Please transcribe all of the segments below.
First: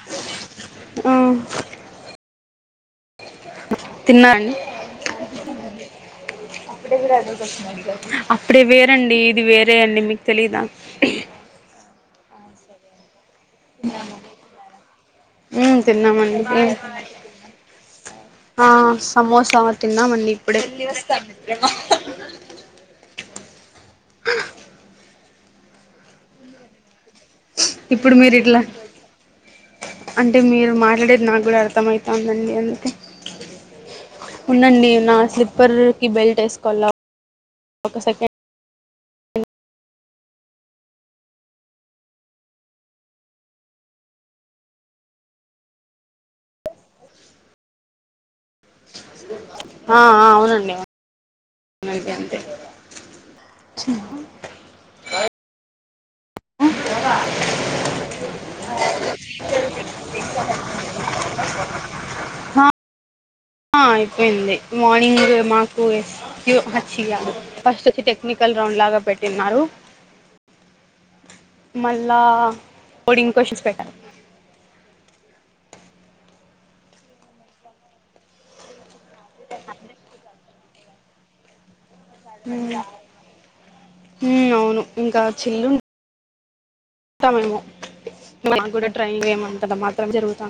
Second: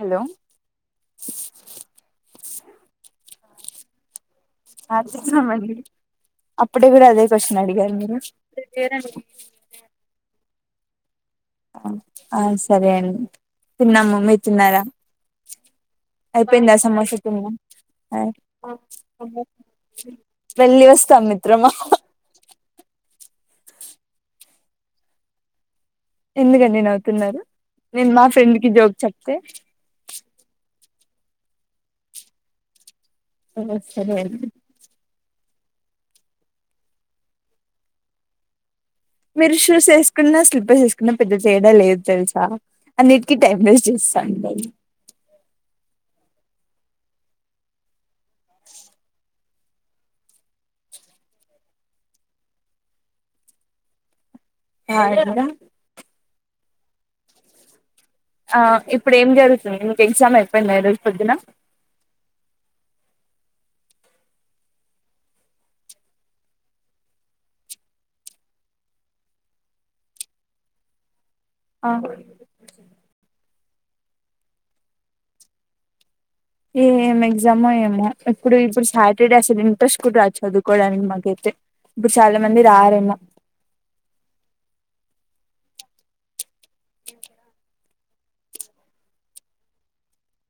Hello ఆహ్ add [unintelligible] మళ్ళీ అప్పుడు కూడా అదే గా అప్పుడే వేరండి ఇది వేరే అండి మీకు తెలీదా అ ఆ సరే అండి తిన్నాము మీర్ తిన్నారా ఉమ్ తిన్నామండి అయిపోయిందా సమోసా తినడం బాయ్ ఆ సమోసా తిన్నామండి ఇప్పుడే వెళ్లి వస్తాం మిత్రమా ఎందుకండి నవుతున్నారు ఇప్పుడు మీరు ఇట్లా అంటే మీరు మాట్ అంటే నాకు గూడా అర్థమవుతాంది అండి అందుకే ఓ సరే అండి స్లిప్పర్కి బెల్ట్ వేసుకోవాల ఒక సెకండ్ మీరు షూస్ వేసుకున్న స్లిపర్స్ వేసుకున్నా పెద్ద తేడా లేదు తెలుసా అన్నిటికీ టైం వేస్ట్ చేస్ సండే ఆ అవునండి అంతే అంతే చిపా ఆ ఎక్కడ అ దుర్గ ఆ ఇప్పుడు ఏం జరుగుతుంది మీకు ఎగ్జామ్ అయిపోయింది ఈరోజు పొద్దున అ అయిపోయింది మార్నింగ్ మాకు ఎస్ క్యూ హ ఛి గాదు ఫస్ట్ వచ్చి టెక్నికల్ రౌండ్ లాగా పెట్టిన్నారు మళ్ళా పొద్దున కోడింగ్ క్వశ్చన్స్ పెట్ ఏం ఎగ్జామో ఏమో ఇప్పుడు ఇప్పుడు సాటర్డే అసలు ఇంట్రెస్ట్ కూడ రాదు చదు కోడానికి మాకైతే ఇప్పుడు చాలా మంది మ్ రారేమో మ్ అవును ఇంకా చిల్లు టామేమో మాకు గూడా ట్రైన్వే మంతల మాత్రం జరుగుతా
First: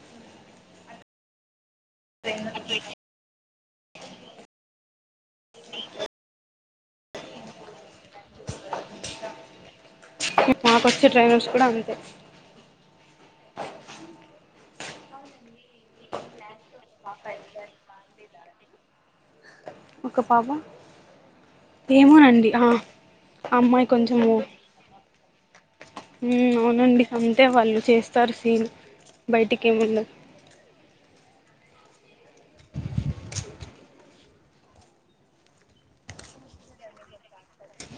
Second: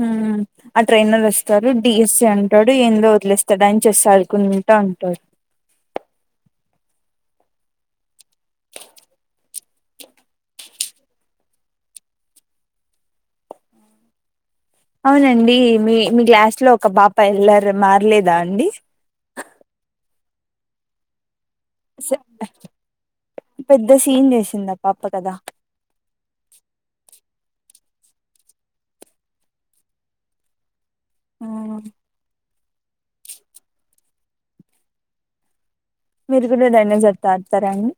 హ్మ్ ఆ ట్రైనర్ వస్తారు డిఎస్సి అంటాడు ఏందో వదిలే ఆయన చేస్ ఆడుకుంటా ఉంటారు మాకొచ్చే ట్రైనర్స్ కూడా అంతే అవునండి మీ మీ క్లాస్లో ఒక పాప అల్లరి మారలేదా అండి ఒక పాప స- ఏమోనండి ఆ అమ్మాయి పెద్ద సీన్ కొంచము చేసింది ఆ పాప కదా మ్ అవునండి అంతే వాళ్ళు చేస్తారు సీను బయటికి వెళ్ళ అవునా మీరు కూడా డైనోసర్తో ఆడతారాండి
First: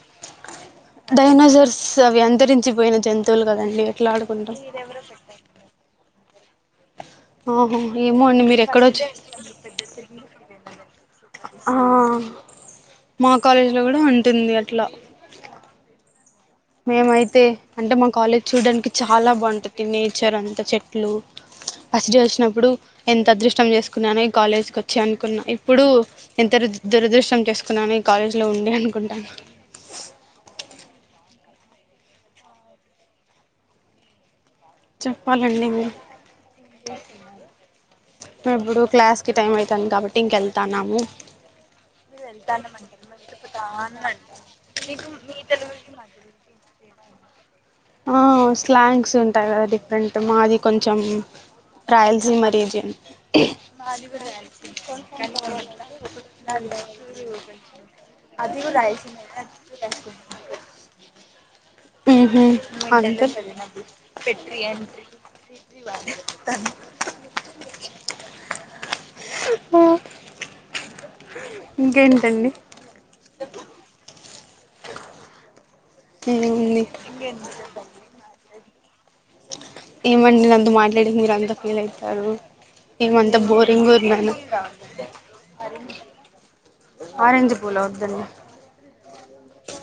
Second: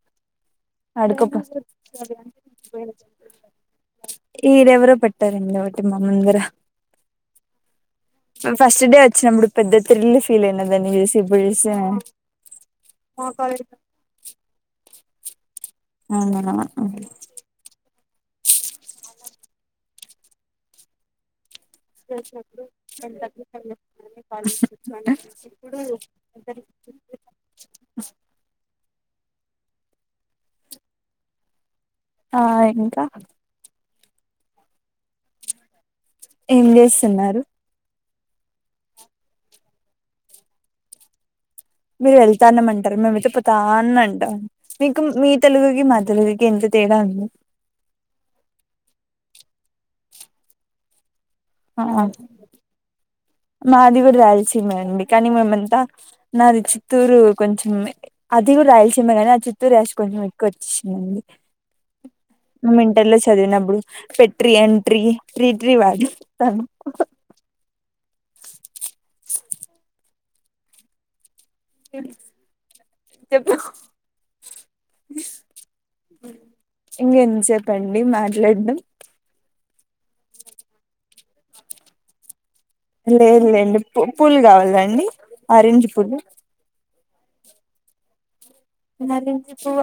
అడుకోపో డైనోసర్స్ అవి అంతరించిపోయిన జంతువులు కదండి ఎట్లా ఆడుకుంటాం ఇది ఎవరో పెట్టారండి ఒకటి మా ముందర ఆహో ఏమో అండి మీరు ఫస్ట్ ఎక్కడో డే చూ వచ్చినప్పుడు పెద్ద త్రిల్ ఫీల్ అయిన దాన్ని చూసి ఇప్పుడు చూస్తే ఆ మా కాలేజ్లో కూడా ఉంటుంది అట్లా అవునా మేమయితే అంటే మా కాలేజ్ చూడ్డానికి చాలా బావుంటది నేచర్ అంత చెట్లు ఫస్ట్ డే వచ్చినప్పుడు ఎంత అదృష్టం చేసుకున్నానో ఈ కాలేజ్కి వచ్చి అనుకున్నా ఇప్పుడు ఎ దురద్ దురదృష్టం చేసుకున్నాను ఈ కాలేజ్లో ఉండి అనుకుంటాను ఆ ఇంకా చెప్పాలండి మీరు ఏం చేస్తున్నారు ఇప్పుడు క్లాస్కి టైం అవుతుంది కాబట్టి ఇంకెళ్తాన్నాము మీరు ఎళ్తానమంట్రు మేమైతే పోతాన్ అంటా మీకు మీ తెలుగుకి మా తెలుగుకి ఎంత తేడా ఉంది ఆ స్లాంగ్స్ ఉంటాయి కదా డిఫరెంట్ మాది కొంచెం ఆ రాయల్సీ మరీజియన్ మాది కూడా రాల్సిమే అండి కానీ మేమంతా నాది చిత్తూరు కొంచెం ఉంది అది కూడా రాయలసీమే గాని ఆ చిత్తూరు యాస కొంచెం ఎక్కువ వచ్చేసిందండి మేము ఇంటర్లో అంతే చదివినప్పుడు పెట్రీ ఎంట్రీ టీ ట్రీ వాడుస్తాను ఆ చెప్పు ఏముంది ఇంకేంతసేప్పండి మాట్లాడ్డం ఏమండి నేను అంత మాట్లాడే మీరు అంత ఫీల్ అవుతారు ఇమంతా లేదులేండి బోరింగ్ ఉన్నాను పూలు కావాలండి ఆరెంజ్ పూలు ఆరెంజ్ పూల వద్దండి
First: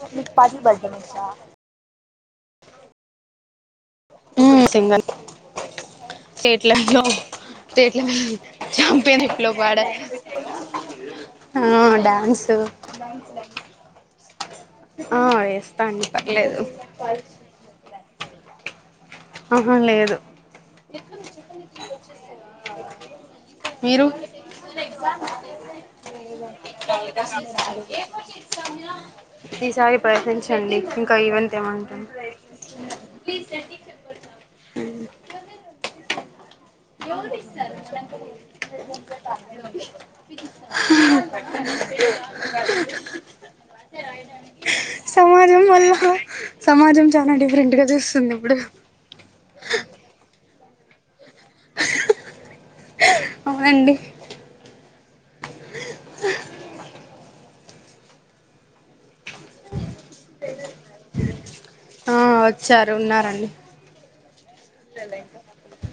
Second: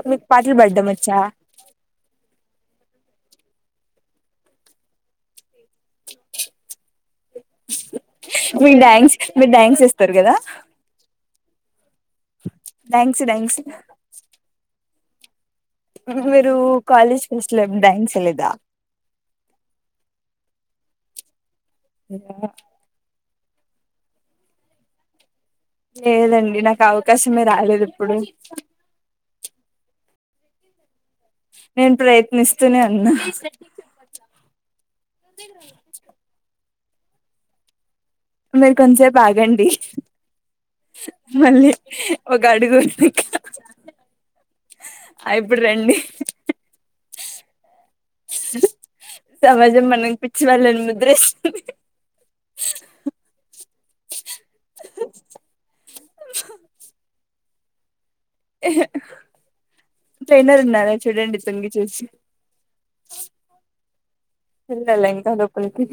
మీకు పాటలు పెట్టడం వచ్చా మ్ సింగల్ చేట్లళ్ళో ట్ల మీరు డ్యాన్స్ చాంపియన్ ఎట్లో మీరు డ్యాన్స్ పాడే చేస్తారు ఆ థ్యాంక్స్యు థ్యాంక్స్ ఆ ఎేస్ మీరు కాలేజ్ ఫెస్ట్ల ఏమన్న డన్స్ వేలేదా ఆహ లేదు మీరు లేదండి నాకు అవకాశమే రాలేదు ఇప్పుడు ఇ సారి ప్రయతించండి నేన్ ప్రయత్నిస్తునే ఉన్నా ఎవలు తీస్తారు చెప్ మీరు కొంత సేపు ఆగండి మళ్ళీ ఒక అడుగు వెనక్కి రా సమాజం వల్ల సమాజం చాలా డిఫరెంట్గా సమాజం మనం పిచ్చి వాళ్ళని ముద్రే అండి టైనర్ ఉన్నారా చూడండి తొంగి చూసి ఆ వచ్చారు ఉన్నారండి వెళ్ళాలా ఇంకా లోపలికి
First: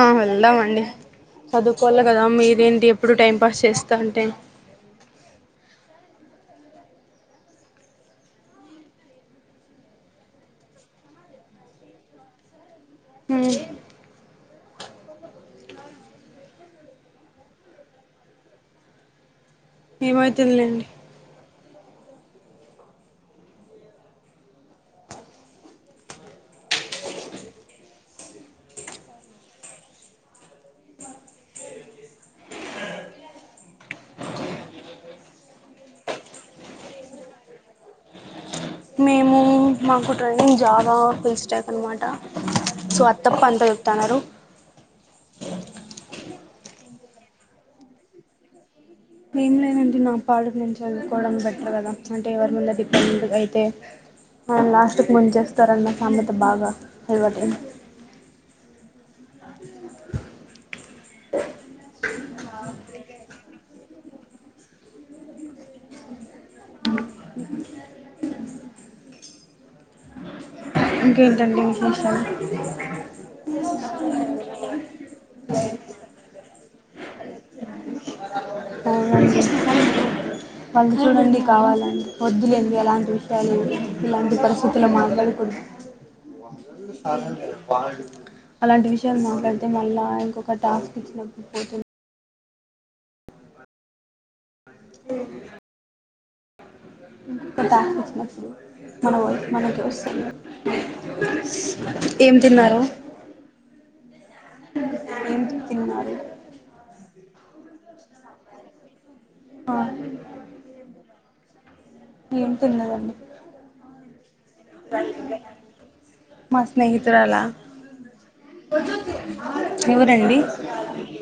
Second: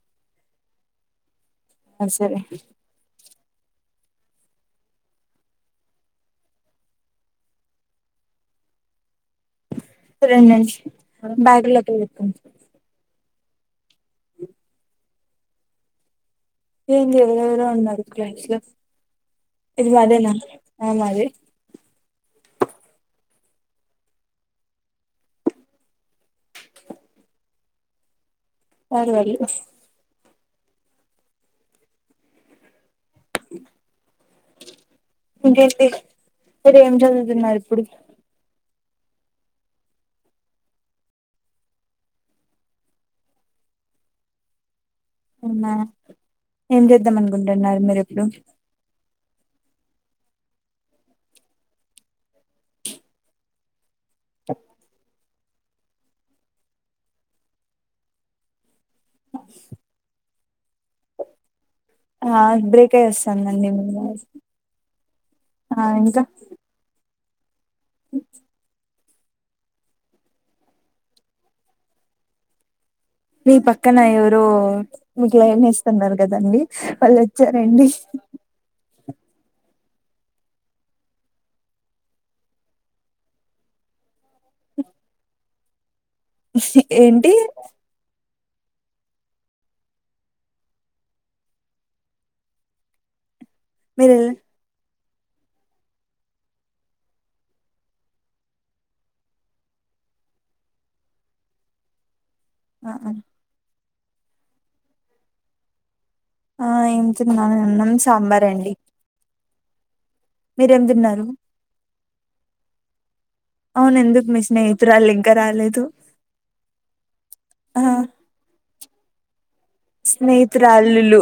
ఆ వెల్దమండి చదువుకోవాలి ఆ, కదా సరే మీరేంటి ఎప్పుడు టైం పాస్ చేస్తా అంటే నేన్స్ బ్యాగ్లోకెళ్ళి హు ఏం ఎవరేవరో ఉన్నారు క్లస్ లో ఇది మదేనా ఏమైతుందిలేండి ఆ మదే కదు మరి ఒస్ ఇంకేంటి మీరు ఏం చదువుతున్నారు ఇప్పుడు మేము మాకు ట్రైన్ జావా పిలిచటాక అనమాట సో అత్తప్ప అంతా చెప్తున్నారు అవునా ఏం చేద్దాం అనుకుంటున్నారు. మీరు ఇప్పుడు ఏం లేదంటే నా పాడు నేను చదువుకోవడం. బెటర్ కదా అంటే ఎవరి అన్న ముందు డిపెండు అయితే ఆ లాస్ట్ కు ముంచేస్తారన్న సమెత బాగా అలవటు అయింది. ఆ బ్రేక్ అయి వస్తందండి. ఆ ఇంకా ఇంకేంటండి విశేషాలు మీ పక్కన ఎవరో మీకు ఏమేస్తున్నారు కదండి. వాళ్ళు వొచ్చ రండీ అవునండి వాళ్ళు చూడండి కావాలంటె వద్దులేండి అలాంటి విషయాలు ఇలాంటి పరిస్థితులో మాట్లాడాకూడదు వ సాల ఏంటి పా అలాంటి విషయాలు మాట్లాడితే మళ్ళా ఇంకొక టాస్క్ ఇచ్చినప్పుడు పోతుంది మీర్ హఓ టాస్క్ ఇచ్చినప్పుడు మన వాయిస్ మనకే వస్తది. ఏం తిన్నారు ఆ ఏం తిన్నారు ఆ ఏం తిన్నాను ఆన్నాం సాంబార్ అండి ఆ మీరేం తిన్నారు ఏం తినలేదండి అవును ఎందుకు మిస్ స్నేహితురాళ్ళు ఇంకా రాలేదు మా స్నేహితురాలా ఆ ఎవరండి స్నేహితురాళ్ళు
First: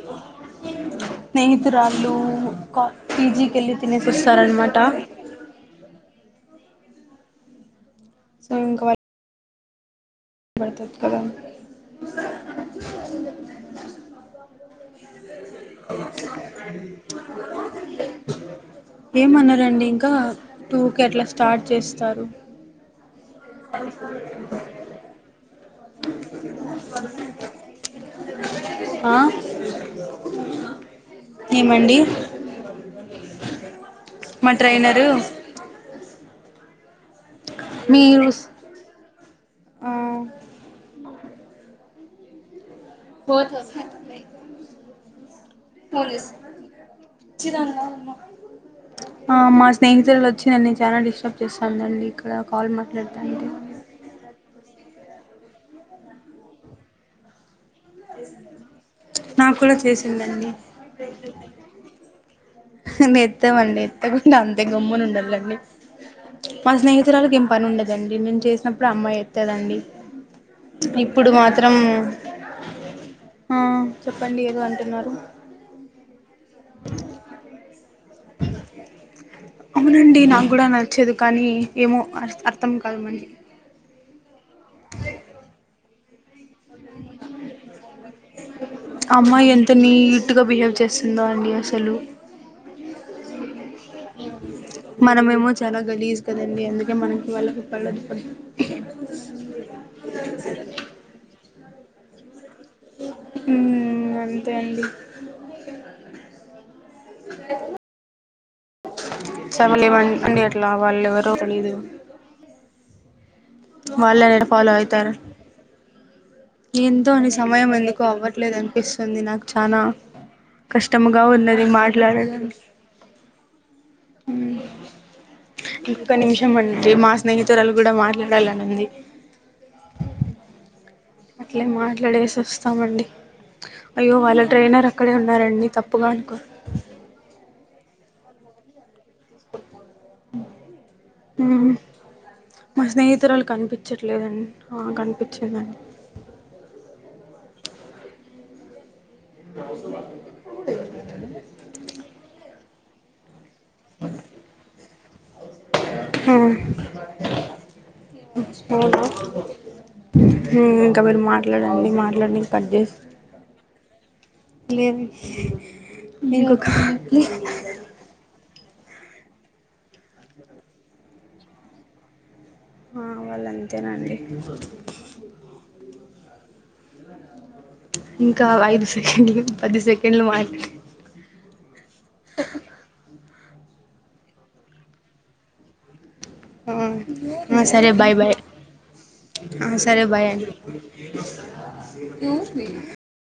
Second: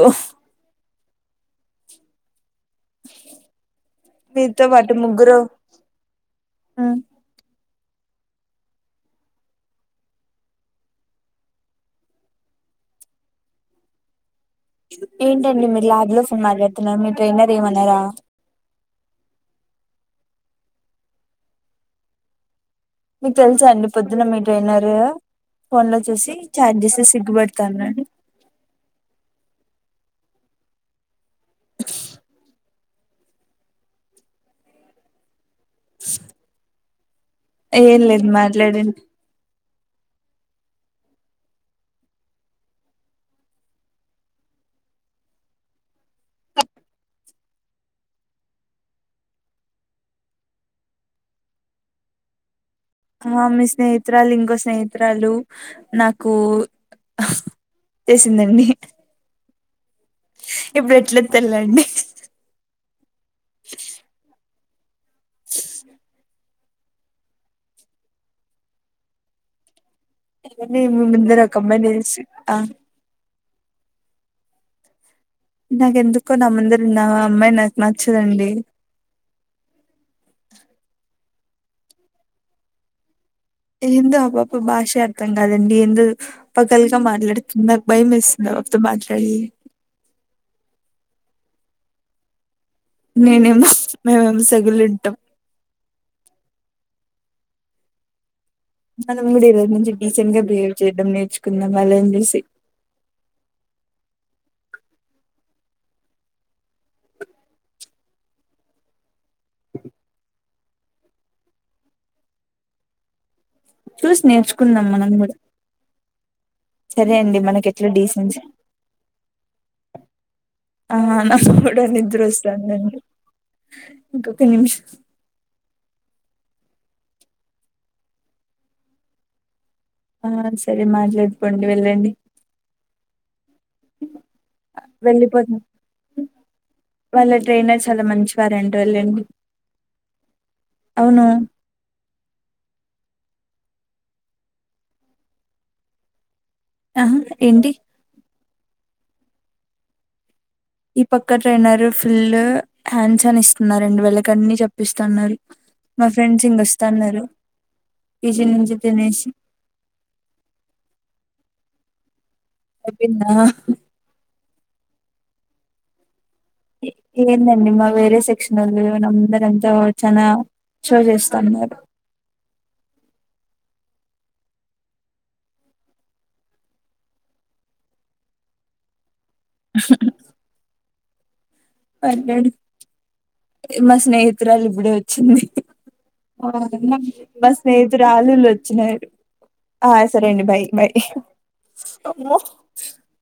స్నేహితురాళ్ళు లు పిజికి వెళ్ళి తినేసి వస్తారన్న మాట ఆ సో ఇంకా వాళ్ళు తర్వాత ఏతకడం ఏంటండి మీరు ల్యాబ్ లో ఫోన్ మాట్లాడుతున్నారు మీ ట్రైనర్ ఏమనరా ఏమనరు అండి ఇంకా టూ కి అట్లా స్టార్ట్ చేస్తారు. మీకు తెలుసా అండి పొద్దున్న మీ ట్రేయినరు ఫోన్ లో చూసి చాట్ చేసి సిగ్గు పడతాన్నా రండి ఆ ఏమండి మా ట్రైనర్ ఏం లేదు మీరు మాట్లాడండీ ఆ పోతొ [unintelligible] పోలీస్ చిరాంగా ఉన్నవు ఆ మా స్నేహితులు వచ్చి నన్ను చానా డిస్టర్బ్ చేస్తారాండి ఇక్కడ కాల్ మా ఆ మీ స్నేహితురాలు ఇంకో స్నేహితురాలు నాకు చేసిందండి నాకు కూడా చేసిందండి ఇప్పుడు ఎట్ల ఎత్తల్లండి ఎత్తామండి ఎత్తకుండా అంతే గమ్మున ఉండాలండి మా స్నేహితురాలకి ఏం పని ఉండదండి. నేను చేసినప్పుడు అమ్మాయి ఎత్తదండి మీ ఇప్పుడు ముందర మాత్రం ఒకమ్మాయి నీలుసు ఆ ఆ చెప్పండి ఏదో అంటున్నారు నాకెందుకు ఎందుకో న ముందర ఉన్న ఆ అమ్మాయి నాకు నచ్చదండి అవునండి నాకు కూడా నచ్చదు కానీ ఏమో అ అర్థం కాదు మీ ఏందో అపాప భాషే అర్థం కాదండి ఏందొ పొగరు గా మాట్లాడుతుంది నాకు భయ మెస్తుంది ఆవిడతో మాట్లాడి ఉందాండి అసలు న న మ వెమస [unintelligible] మనమేమో చాలా గలీజ్ కదండి అందుకే మనకి వాళ్ళకి పడదు మనం కూడా ఈరోజు నుంచి డీసెంట్ గా బిహేవ్ చేయడం నేర్చుకుందాం వాళ్ళ ని చూసి ఉమ్ అంతే అండి చవలేవ అండి అట్లా వాళ్ళు ఎవరు తెలీదు చూసి వాళ్ళె యాడ ఫాలో నేర్చుకుందాం మనం అవుతారు కూడా ఎంతో సరే అని అండి మనకి సమయం ఎట్లా ఎందుకు డీసెన్సీ అవ్వట్లేదు అనిపిస్తుంది నాకు చానా ఆ కష్టముగా నా ఉన్నది క్కుడా నిద్ర మాట్లాడడానికి వస్తందండి ఇంకొక నిమిషం ఒక్క నిమిషం అండి మా స్నేహితురాలు కూడా మాట్లాడాలనింది ఆ సరే [unintelligible] అట్లే మాట్లాడుకోండి వెళ్ళండి మాట్లాడేసి వస్తామండి అయ్యో వాళ్ళ ట్రైనర్ అక్కడే వెళ్ళిపోతుం ఉన్నారండి తప్పుగా అనుకో వాళ్ళ ట్రైనర్ చాలా మంచివారు అంత లెండి ఉమ్ మా స్నేహితురాలు కనిపించట్లేదండి ఆ కనిపించిందండి ఆ ఏంటి బ బ ఈ పక్క ట్రైనర్ ఫుల్ హ్యాండ్స్ అని న్నారు రెండు వేల కన్ని చెప్పిస్తున్నారు మా ఫ్రెండ్స్ మ్ ఇంగొస్తున్నారు అవునా ఇంకా మీరు మాట్లాడండి మాట్లాడి కట్ చేసి అయిపొయిందా లేదు ఇంకొక ఏందండి మా వేరే సెక్షన్ వోళ్ళు వాళ్ళు అందరు ఎంతో చానా షో చేస్తున్నారు ఆ అ వాళ్ళు అంతేనండి ఇంకా ఐదు సెకండ్లు పది సెకండ్లు మాట్లా పర్లేడు మా స్నేహితురాలు ఇప్పుడే వచ్చింది మా ఆ సరే బాయ్ బాయ్ స్నేహితురాలులు వచ్చినారు ఆ సరే అండి బాయ్ బయ్